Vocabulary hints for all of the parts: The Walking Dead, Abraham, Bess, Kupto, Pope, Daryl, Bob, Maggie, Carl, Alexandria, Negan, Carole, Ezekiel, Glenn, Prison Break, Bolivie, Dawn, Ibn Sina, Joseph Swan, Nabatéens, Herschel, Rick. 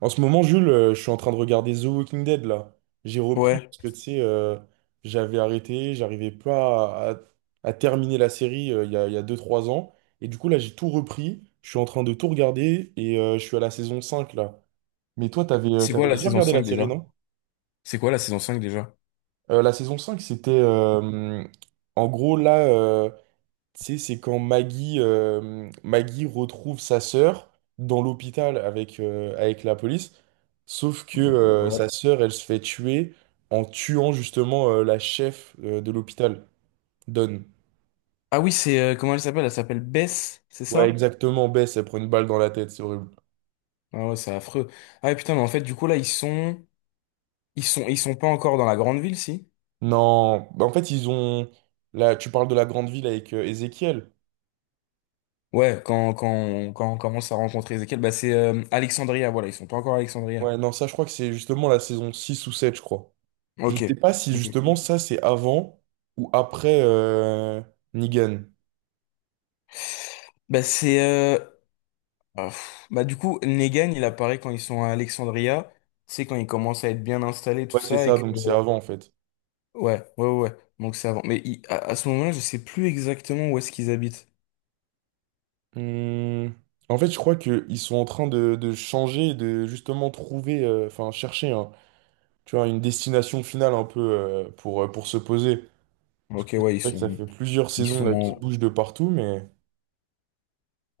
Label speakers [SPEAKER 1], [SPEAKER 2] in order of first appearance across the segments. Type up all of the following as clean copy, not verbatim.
[SPEAKER 1] En ce moment, Jules, je suis en train de regarder The Walking Dead là. J'ai repris
[SPEAKER 2] Ouais.
[SPEAKER 1] parce que tu sais, j'avais arrêté, j'arrivais pas à, à terminer la série il y a 2-3 ans. Et du coup, là, j'ai tout repris. Je suis en train de tout regarder et je suis à la saison 5 là. Mais toi, t'avais,
[SPEAKER 2] C'est quoi
[SPEAKER 1] t'avais
[SPEAKER 2] la
[SPEAKER 1] déjà
[SPEAKER 2] saison
[SPEAKER 1] regardé la
[SPEAKER 2] 5
[SPEAKER 1] série,
[SPEAKER 2] déjà?
[SPEAKER 1] non?
[SPEAKER 2] C'est quoi la saison 5 déjà?
[SPEAKER 1] La saison 5, c'était en gros là. Tu sais, c'est quand Maggie retrouve sa sœur dans l'hôpital avec, avec la police, sauf que
[SPEAKER 2] Ouais.
[SPEAKER 1] sa sœur, elle se fait tuer en tuant justement la chef de l'hôpital, Dawn.
[SPEAKER 2] Ah oui, c'est comment elle s'appelle? Elle s'appelle Bess, c'est
[SPEAKER 1] Ouais,
[SPEAKER 2] ça?
[SPEAKER 1] exactement, Bess, elle prend une balle dans la tête, c'est horrible.
[SPEAKER 2] Ah ouais, c'est affreux. Ah ouais, putain, mais en fait, du coup là, ils sont pas encore dans la grande ville, si?
[SPEAKER 1] Non, bah, en fait, ils ont... Là, tu parles de la grande ville avec Ezekiel.
[SPEAKER 2] Ouais, quand on, quand on commence à rencontrer Ezekiel, bah c'est Alexandria, voilà, ils sont pas encore à Alexandria.
[SPEAKER 1] Ouais, non, ça, je crois que c'est justement la saison 6 ou 7 je crois. Je
[SPEAKER 2] OK.
[SPEAKER 1] sais pas si
[SPEAKER 2] OK.
[SPEAKER 1] justement ça, c'est avant ou après Negan.
[SPEAKER 2] Bah c'est euh, bah du coup Negan, il apparaît quand ils sont à Alexandria, c'est quand ils commencent à être bien installés tout
[SPEAKER 1] Ouais, c'est
[SPEAKER 2] ça et
[SPEAKER 1] ça,
[SPEAKER 2] que
[SPEAKER 1] donc c'est avant en fait.
[SPEAKER 2] Ouais. Donc c'est avant. Mais à ce moment-là, je sais plus exactement où est-ce qu'ils habitent.
[SPEAKER 1] Hmm. En fait, je crois qu'ils sont en train de changer, de justement trouver, enfin tu vois, une destination finale un peu pour se poser.
[SPEAKER 2] Ok,
[SPEAKER 1] C'est
[SPEAKER 2] ouais,
[SPEAKER 1] vrai que ça fait plusieurs
[SPEAKER 2] ils
[SPEAKER 1] saisons
[SPEAKER 2] sont.
[SPEAKER 1] là qui
[SPEAKER 2] en-
[SPEAKER 1] bougent de partout, mais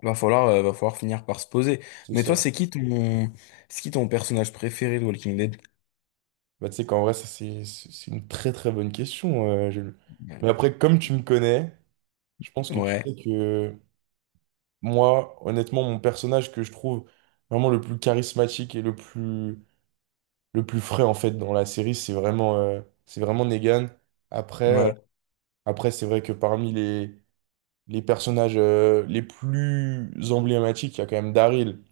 [SPEAKER 2] Va falloir finir par se poser.
[SPEAKER 1] c'est
[SPEAKER 2] Mais toi,
[SPEAKER 1] ça.
[SPEAKER 2] c'est qui ton personnage préféré de Walking Dead?
[SPEAKER 1] Bah, tu sais qu'en vrai, ça, c'est une très très bonne question. Jules. Mais après, comme tu me connais, je pense que tu
[SPEAKER 2] Ouais,
[SPEAKER 1] sais que moi, honnêtement, mon personnage que je trouve vraiment le plus charismatique et le plus frais en fait dans la série, c'est vraiment, Negan. Après, euh,
[SPEAKER 2] ouais.
[SPEAKER 1] après c'est vrai que parmi les personnages les plus emblématiques, il y a quand même Daryl.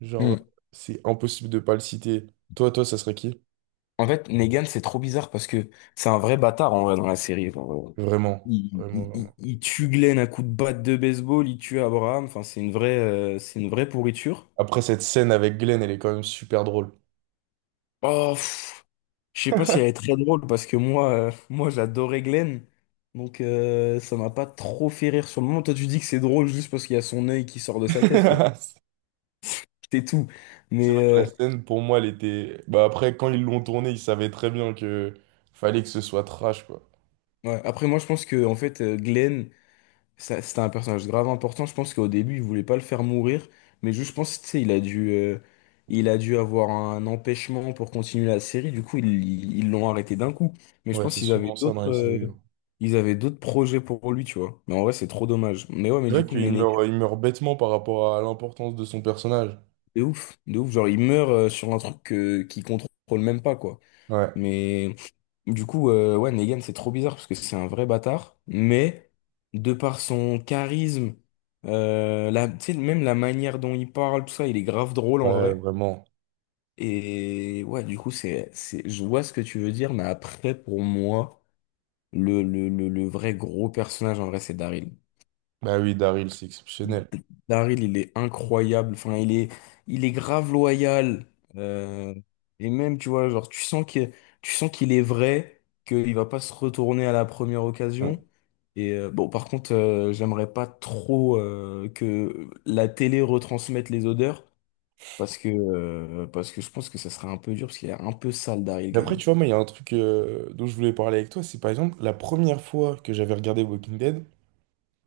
[SPEAKER 1] Genre, euh,
[SPEAKER 2] Hmm.
[SPEAKER 1] c'est impossible de pas le citer. Toi, ça serait qui?
[SPEAKER 2] En fait, Negan, c'est trop bizarre parce que c'est un vrai bâtard en vrai dans la série.
[SPEAKER 1] Vraiment,
[SPEAKER 2] Il,
[SPEAKER 1] vraiment,
[SPEAKER 2] il, il-
[SPEAKER 1] vraiment.
[SPEAKER 2] il tue Glenn à coups de batte de baseball, il tue Abraham. Enfin, c'est une vraie pourriture.
[SPEAKER 1] Après cette scène avec Glenn, elle est quand même super drôle.
[SPEAKER 2] Oh, pff, je sais pas si elle est très drôle parce que moi j'adorais Glenn. Ça m'a pas trop fait rire sur le moment. Toi tu dis que c'est drôle juste parce qu'il y a son œil qui sort de sa tête, quoi. C'est tout.
[SPEAKER 1] C'est vrai que la
[SPEAKER 2] Mais euh,
[SPEAKER 1] scène, pour moi, elle était. Bah après, quand ils l'ont tournée, ils savaient très bien que fallait que ce soit trash, quoi.
[SPEAKER 2] ouais. Après moi je pense que en fait Glenn. C'était un personnage grave important. Je pense qu'au début, il voulait pas le faire mourir. Mais juste, je pense, tu sais, il a dû avoir un empêchement pour continuer la série. Du coup, ils l'ont arrêté d'un coup. Mais je
[SPEAKER 1] Ouais,
[SPEAKER 2] pense
[SPEAKER 1] c'est
[SPEAKER 2] qu'ils avaient
[SPEAKER 1] souvent ça dans les séries, hein.
[SPEAKER 2] ils avaient d'autres projets pour lui, tu vois. Mais en vrai, c'est trop dommage. Mais ouais, mais
[SPEAKER 1] C'est
[SPEAKER 2] du
[SPEAKER 1] vrai
[SPEAKER 2] coup,
[SPEAKER 1] qu'il
[SPEAKER 2] Menegas,
[SPEAKER 1] meurt, il meurt bêtement par rapport à l'importance de son personnage.
[SPEAKER 2] de ouf, de ouf. Genre, il meurt, sur un truc, qu'il contrôle même pas, quoi.
[SPEAKER 1] Ouais,
[SPEAKER 2] Mais du coup, ouais, Negan, c'est trop bizarre parce que c'est un vrai bâtard. Mais de par son charisme, tu sais, même la manière dont il parle, tout ça, il est grave drôle en
[SPEAKER 1] ouais,
[SPEAKER 2] vrai.
[SPEAKER 1] vraiment.
[SPEAKER 2] Et ouais, du coup, je vois ce que tu veux dire, mais après, pour moi, le vrai gros personnage en vrai, c'est Daryl.
[SPEAKER 1] Bah oui, Daryl, c'est exceptionnel.
[SPEAKER 2] Daryl, il est incroyable. Enfin, il est grave loyal. Euh, et même, tu vois, tu sens qu'il est vrai, qu'il va pas se retourner à la première
[SPEAKER 1] Bon.
[SPEAKER 2] occasion. Et bon, par contre, j'aimerais pas trop que la télé retransmette les odeurs, parce que je pense que ça serait un peu dur, parce qu'il est un peu sale, Daryl,
[SPEAKER 1] Mais
[SPEAKER 2] quand
[SPEAKER 1] après,
[SPEAKER 2] même.
[SPEAKER 1] tu vois, moi, il y a un truc dont je voulais parler avec toi, c'est par exemple, la première fois que j'avais regardé Walking Dead,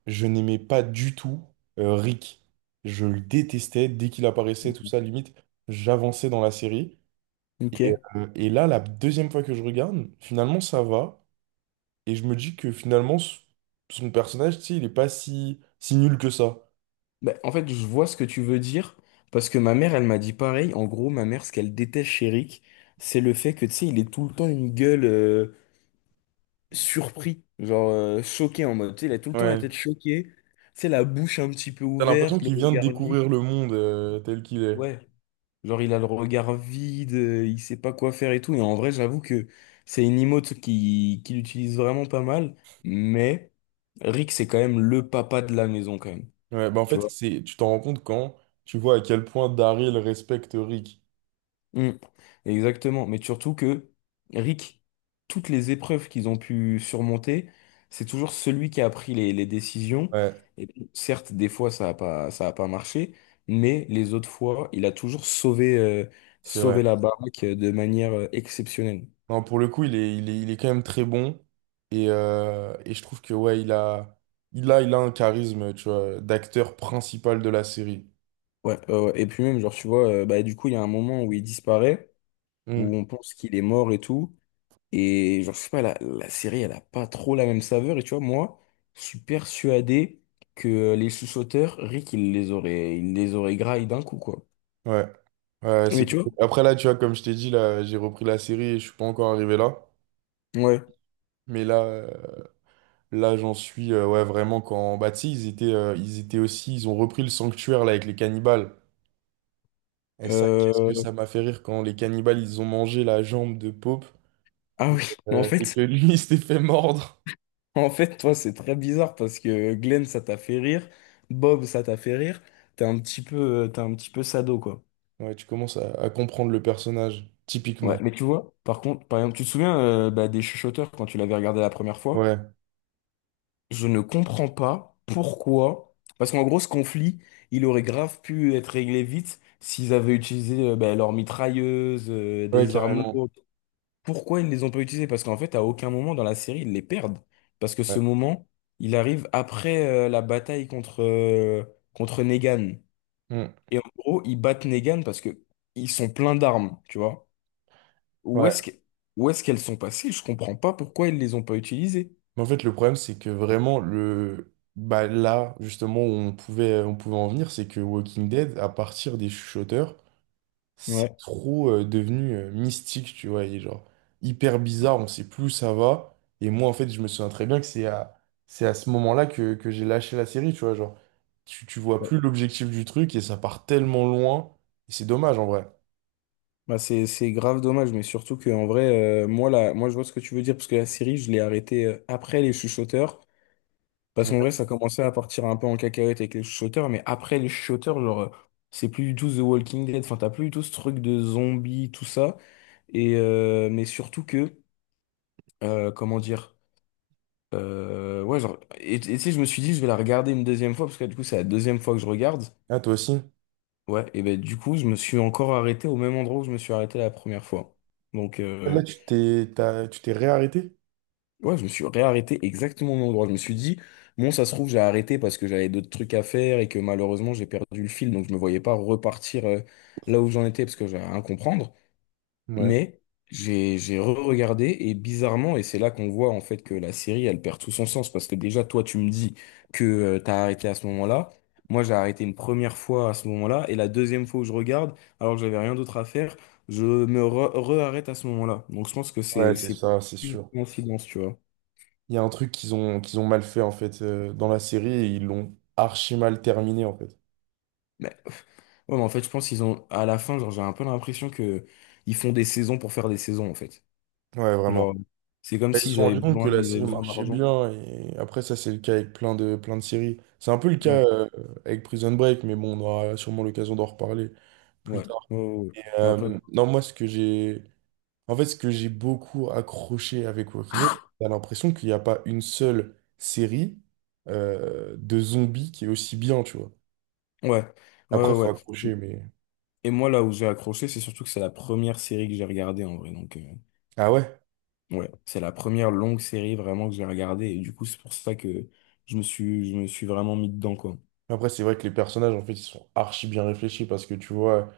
[SPEAKER 1] je n'aimais pas du tout Rick. Je le détestais, dès qu'il apparaissait, tout ça, limite, j'avançais dans la série. Et,
[SPEAKER 2] Ok.
[SPEAKER 1] euh, et là, la deuxième fois que je regarde, finalement, ça va. Et je me dis que finalement, son personnage, tu sais, il est pas si, si nul que ça.
[SPEAKER 2] Bah, en fait, je vois ce que tu veux dire, parce que ma mère, elle m'a dit pareil. En gros, ma mère, ce qu'elle déteste chez Rick, c'est le fait que, tu sais, il est tout le temps une gueule surpris, choqué en mode, tu sais, il a tout le temps la
[SPEAKER 1] Ouais.
[SPEAKER 2] tête choquée, tu sais, la bouche un petit peu
[SPEAKER 1] T'as l'impression
[SPEAKER 2] ouverte, le
[SPEAKER 1] qu'il vient de
[SPEAKER 2] regard vide.
[SPEAKER 1] découvrir le monde tel qu'il est.
[SPEAKER 2] Ouais, genre il a le regard vide, il sait pas quoi faire et tout. Et en vrai, j'avoue que c'est une emote qui l'utilise vraiment pas mal, mais Rick, c'est quand même le papa de la maison, quand même.
[SPEAKER 1] Ouais, bah en
[SPEAKER 2] Tu
[SPEAKER 1] fait,
[SPEAKER 2] vois.
[SPEAKER 1] c'est, tu t'en rends compte quand tu vois à quel point Daryl respecte Rick.
[SPEAKER 2] Mm. Exactement. Mais surtout que Rick, toutes les épreuves qu'ils ont pu surmonter, c'est toujours celui qui a pris les décisions.
[SPEAKER 1] Ouais,
[SPEAKER 2] Et certes, des fois, ça a pas marché, mais les autres fois, il a toujours
[SPEAKER 1] c'est
[SPEAKER 2] sauvé
[SPEAKER 1] vrai.
[SPEAKER 2] la baraque de manière exceptionnelle.
[SPEAKER 1] Non, pour le coup, il est quand même très bon. Et je trouve que ouais, il a un charisme, tu vois, d'acteur principal de la série.
[SPEAKER 2] Ouais. Et puis même, genre, tu vois, bah, du coup, il y a un moment où il disparaît, où
[SPEAKER 1] Hmm,
[SPEAKER 2] on pense qu'il est mort et tout. Et genre, je sais pas, la série, elle a pas trop la même saveur. Et tu vois, moi, je suis persuadé que les sous-sauteurs, Rick, il les aurait graillés d'un coup, quoi.
[SPEAKER 1] ouais. Ouais, c'est...
[SPEAKER 2] Mais tu vois,
[SPEAKER 1] Après là, tu vois, comme je t'ai dit, là, j'ai repris la série et je suis pas encore arrivé là.
[SPEAKER 2] ouais.
[SPEAKER 1] Mais là, j'en suis ouais, vraiment quand. Bah, tu sais, ils étaient aussi. Ils ont repris le sanctuaire là avec les cannibales. Et ça, qu'est-ce que
[SPEAKER 2] Euh,
[SPEAKER 1] ça m'a fait rire quand les cannibales, ils ont mangé la jambe de Pope
[SPEAKER 2] ah oui, mais en
[SPEAKER 1] euh, et que
[SPEAKER 2] fait,
[SPEAKER 1] lui, il s'était fait mordre.
[SPEAKER 2] en fait, toi, c'est très bizarre parce que Glenn, ça t'a fait rire. Bob, ça t'a fait rire. T'es un petit peu, t'es un petit peu sado, quoi.
[SPEAKER 1] Ouais, tu commences à comprendre le personnage,
[SPEAKER 2] Ouais,
[SPEAKER 1] typiquement.
[SPEAKER 2] mais tu vois, par contre, par exemple, tu te souviens bah, des chuchoteurs quand tu l'avais regardé la première fois?
[SPEAKER 1] Ouais,
[SPEAKER 2] Je ne comprends pas pourquoi. Parce qu'en gros, ce conflit, il aurait grave pu être réglé vite s'ils avaient utilisé bah, leurs mitrailleuses,
[SPEAKER 1] ouais,
[SPEAKER 2] des armes
[SPEAKER 1] carrément.
[SPEAKER 2] lourdes. Pourquoi ils ne les ont pas utilisées? Parce qu'en fait, à aucun moment dans la série, ils les perdent. Parce que ce
[SPEAKER 1] Ouais.
[SPEAKER 2] moment, il arrive après la bataille contre, contre Negan.
[SPEAKER 1] Mm.
[SPEAKER 2] Et en gros, ils battent Negan parce que ils sont pleins d'armes, tu vois. Où est-ce
[SPEAKER 1] Ouais.
[SPEAKER 2] que- où est-ce qu'elles sont passées? Je comprends pas pourquoi ils les ont pas utilisées.
[SPEAKER 1] Mais en fait, le problème, c'est que vraiment, le... bah, là, justement, où on pouvait en venir, c'est que Walking Dead, à partir des chuchoteurs, c'est
[SPEAKER 2] Ouais.
[SPEAKER 1] trop devenu mystique, tu vois, et genre hyper bizarre, on sait plus où ça va. Et moi, en fait, je me souviens très bien que c'est à ce moment-là que j'ai lâché la série, tu vois, genre, tu vois plus l'objectif du truc et ça part tellement loin, et c'est dommage en vrai.
[SPEAKER 2] Bah c'est grave dommage, mais surtout que en vrai, moi là, moi je vois ce que tu veux dire parce que la série, je l'ai arrêtée après les chuchoteurs, parce qu'en
[SPEAKER 1] Ouais.
[SPEAKER 2] vrai, ça commençait à partir un peu en cacahuète avec les chuchoteurs, mais après les chuchoteurs, c'est plus du tout The Walking Dead, enfin t'as plus du tout ce truc de zombies, tout ça, et mais surtout que, comment dire, ouais genre, et tu sais, je me suis dit, je vais la regarder une deuxième fois parce que du coup, c'est la deuxième fois que je regarde,
[SPEAKER 1] Ah, toi aussi?
[SPEAKER 2] ouais, et ben du coup, je me suis encore arrêté au même endroit où je me suis arrêté la première fois, donc.
[SPEAKER 1] Là, tu t'es réarrêté?
[SPEAKER 2] Ouais, je me suis réarrêté exactement au même endroit. Je me suis dit, bon, ça se trouve, j'ai arrêté parce que j'avais d'autres trucs à faire et que malheureusement, j'ai perdu le fil. Donc, je me voyais pas repartir là où j'en étais parce que j'avais rien à comprendre.
[SPEAKER 1] Ouais.
[SPEAKER 2] Mais j'ai re-regardé et bizarrement, et c'est là qu'on voit en fait que la série, elle perd tout son sens parce que déjà, toi, tu me dis que tu t'as arrêté à ce moment-là. Moi, j'ai arrêté une première fois à ce moment-là et la deuxième fois où je regarde, alors que j'avais rien d'autre à faire, re-arrête à ce moment-là. Donc, je pense que
[SPEAKER 1] Ouais, c'est
[SPEAKER 2] c'est
[SPEAKER 1] ça, c'est
[SPEAKER 2] une
[SPEAKER 1] sûr.
[SPEAKER 2] coïncidence, tu vois.
[SPEAKER 1] Il y a un truc qu'ils ont mal fait, en fait, dans la série, et ils l'ont archi mal terminé, en fait.
[SPEAKER 2] Ouais, mais en fait, je pense qu'ils ont, à la fin, genre, j'ai un peu l'impression que ils font des saisons pour faire des saisons, en fait.
[SPEAKER 1] Ouais, vraiment.
[SPEAKER 2] Genre, c'est comme
[SPEAKER 1] Bah, Ils se
[SPEAKER 2] s'ils
[SPEAKER 1] sont
[SPEAKER 2] avaient
[SPEAKER 1] rendus compte que
[SPEAKER 2] besoin,
[SPEAKER 1] la
[SPEAKER 2] ils avaient
[SPEAKER 1] série
[SPEAKER 2] besoin
[SPEAKER 1] marchait
[SPEAKER 2] d'argent.
[SPEAKER 1] bien, et après, ça, c'est le cas avec plein de séries. C'est un peu le cas
[SPEAKER 2] Ouais,
[SPEAKER 1] avec Prison Break, mais bon, on aura sûrement l'occasion d'en reparler plus
[SPEAKER 2] ouais,
[SPEAKER 1] tard.
[SPEAKER 2] ouais, ouais. ouais. Mais après,
[SPEAKER 1] Non, moi, ce que j'ai. En fait, ce que j'ai beaucoup accroché avec Walking Dead, t'as l'impression qu'il n'y a pas une seule série de zombies qui est aussi bien, tu vois.
[SPEAKER 2] ouais, ouais,
[SPEAKER 1] Après, faut
[SPEAKER 2] ouais. ouais.
[SPEAKER 1] accrocher, mais.
[SPEAKER 2] Et moi, là où j'ai accroché, c'est surtout que c'est la première série que j'ai regardée, en vrai. Donc,
[SPEAKER 1] Ah ouais?
[SPEAKER 2] ouais, c'est la première longue série vraiment que j'ai regardée. Et du coup, c'est pour ça que je me suis vraiment mis dedans, quoi.
[SPEAKER 1] Après, c'est vrai que les personnages, en fait, ils sont archi bien réfléchis parce que tu vois.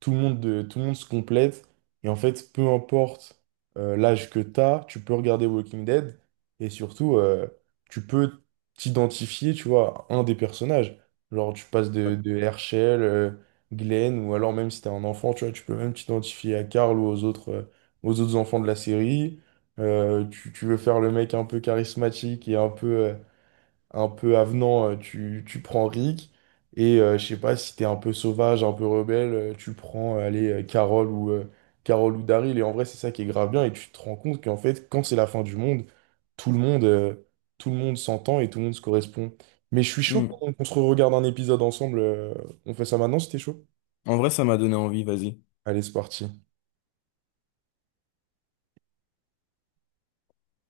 [SPEAKER 1] Tout le monde se complète. Et en fait, peu importe l'âge que tu as, tu peux regarder Walking Dead. Et surtout, tu peux t'identifier, tu vois, à un des personnages. Genre, tu passes de,
[SPEAKER 2] Ouais.
[SPEAKER 1] de Herschel, Glenn, ou alors même si t'es un enfant, tu vois, tu peux même t'identifier à Carl ou aux autres enfants de la série. Tu veux faire le mec un peu charismatique et un peu avenant, tu prends Rick. Et je sais pas si t'es un peu sauvage, un peu rebelle, tu prends, allez, Carole ou Daryl. Et en vrai, c'est ça qui est grave bien. Et tu te rends compte qu'en fait, quand c'est la fin du monde, tout le monde, euh, tout le monde s'entend et tout le monde se correspond. Mais je suis chaud
[SPEAKER 2] Hmm.
[SPEAKER 1] qu'on se regarde un épisode ensemble. On fait ça maintenant si t'es chaud?
[SPEAKER 2] En vrai, ça m'a donné envie, vas-y.
[SPEAKER 1] Allez, c'est parti.